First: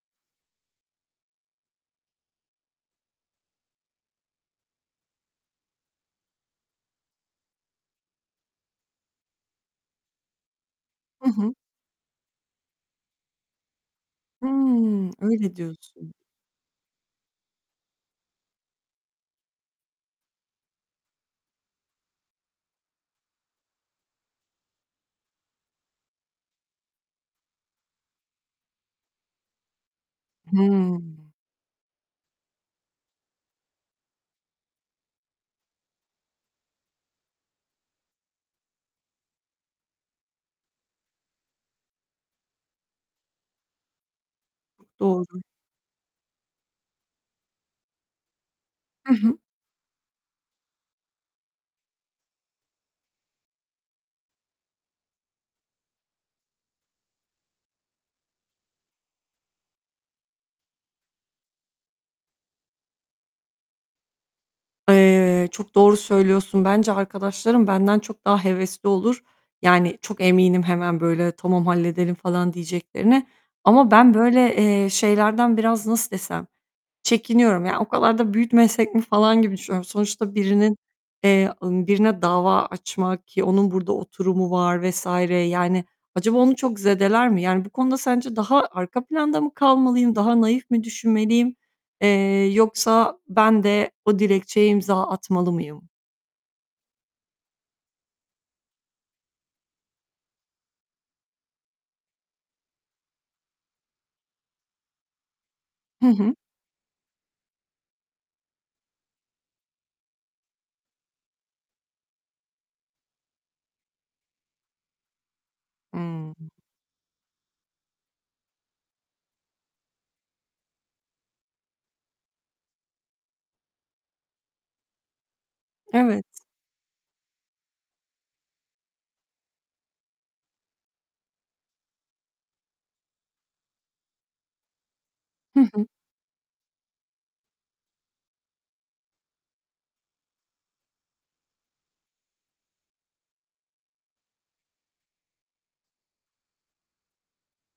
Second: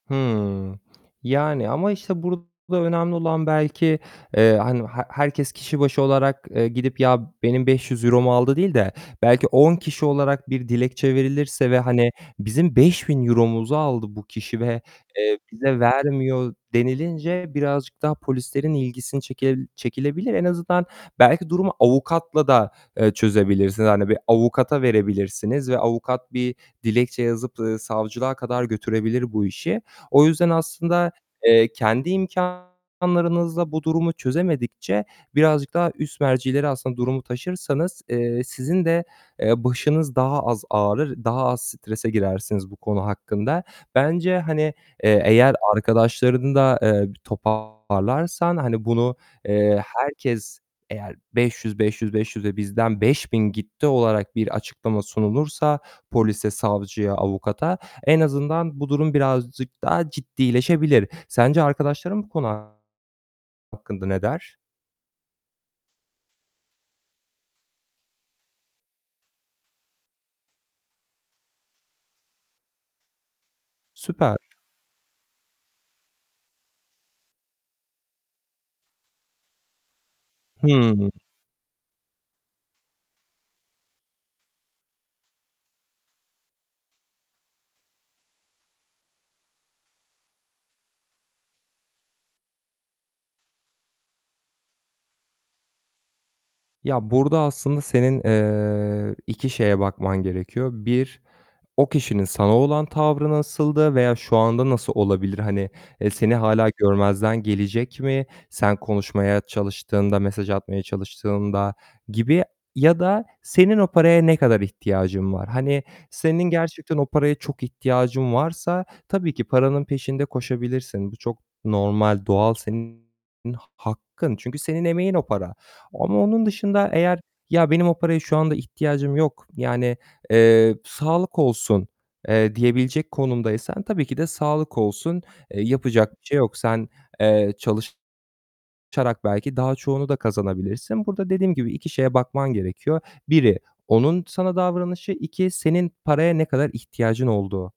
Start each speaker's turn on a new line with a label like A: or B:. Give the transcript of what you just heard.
A: Hımm. Yani ama, işte, burada önemli olan belki, eee, hani he herkes kişi başı olarak, ııı, gidip "Ya, benim €500'mu aldı." değil de belki 10 kişi olarak bir dilekçe
B: Hı hı.
A: verilirse ve hani "Bizim €5000'muzu aldı bu kişi ve,
B: Hımm,
A: eee,
B: öyle
A: bize
B: diyorsun.
A: vermiyor." denilince birazcık daha polislerin ilgisini çekel çekilebilir. En azından belki durumu avukatla da, eee, çözebilirsiniz. Hani bir avukata verebilirsiniz ve avukat bir dilekçe yazıp, ııı, savcılığa kadar götürebilir bu işi. O yüzden aslında,
B: Hımm.
A: eee, kendi imkânlarınızla bu durumu çözemedikçe birazcık daha üst mercilere aslında durumu taşırsanız, eee, sizin de, eee, başınız daha az ağrır, daha az strese girersiniz bu konu hakkında. Bence hani, eee,
B: Doğru.
A: eğer arkadaşlarını da, eee, bir toparlarsan, hani,
B: Hı
A: bunu,
B: hı.
A: eee, herkes eğer 500, 500, 500 ve bizden 5.000 gitti olarak bir açıklama sunulursa polise, savcıya, avukata en azından bu durum birazcık daha ciddileşebilir. Sence arkadaşların bu konu hakkında ne der?
B: Eee, çok doğru söylüyorsun. Bence arkadaşlarım benden çok daha hevesli olur. Yani çok eminim hemen böyle "Tamam halledelim." falan diyeceklerine ama ben
A: Süper.
B: böyle, eee, şeylerden biraz nasıl desem, çekiniyorum. Yani o kadar da büyütmesek mi falan gibi düşünüyorum. Sonuçta birinin,
A: Hımm.
B: eee, ımm, birine dava açmak ki onun burada oturumu var vs. Yani acaba onu çok zedeler mi? Yani bu konuda sence daha arka planda mı kalmalıyım, daha naif mi düşünmeliyim, eee, yoksa ben de o dilekçeye imza atmalı mıyım?
A: Ya, burada aslında senin, eee, 2 şeye bakman gerekiyor. 1 o kişinin sana olan tavrı nasıldı veya şu anda nasıl olabilir? Hani,
B: Hı
A: eee, seni
B: hı.
A: hâlâ görmezden gelecek mi sen konuşmaya çalıştığında, mesaj atmaya çalıştığında gibi. Ya da senin o paraya ne kadar ihtiyacın var? Hani,
B: Hımm.
A: senin gerçekten o paraya çok ihtiyacın varsa tabii ki paranın peşinde koşabilirsin. Bu çok normal, doğal. Senin ha hakkın çünkü senin emeğin o para ama
B: Evet.
A: onun dışında eğer "Ya, benim o paraya şu anda ihtiyacım yok. Yani, eee, sağlık olsun." eee, diyebilecek konumdaysan tabii ki de sağlık olsun.
B: Hı
A: Eee,
B: hı.
A: yapacak bir şey yok. Sen, eee, çalışarak belki daha çoğunu da kazanabilirsin. Burada dediğim gibi 2 şeye bakman gerekiyor: Biri onun sana davranışı, 2 senin paraya ne kadar ihtiyacın olduğu.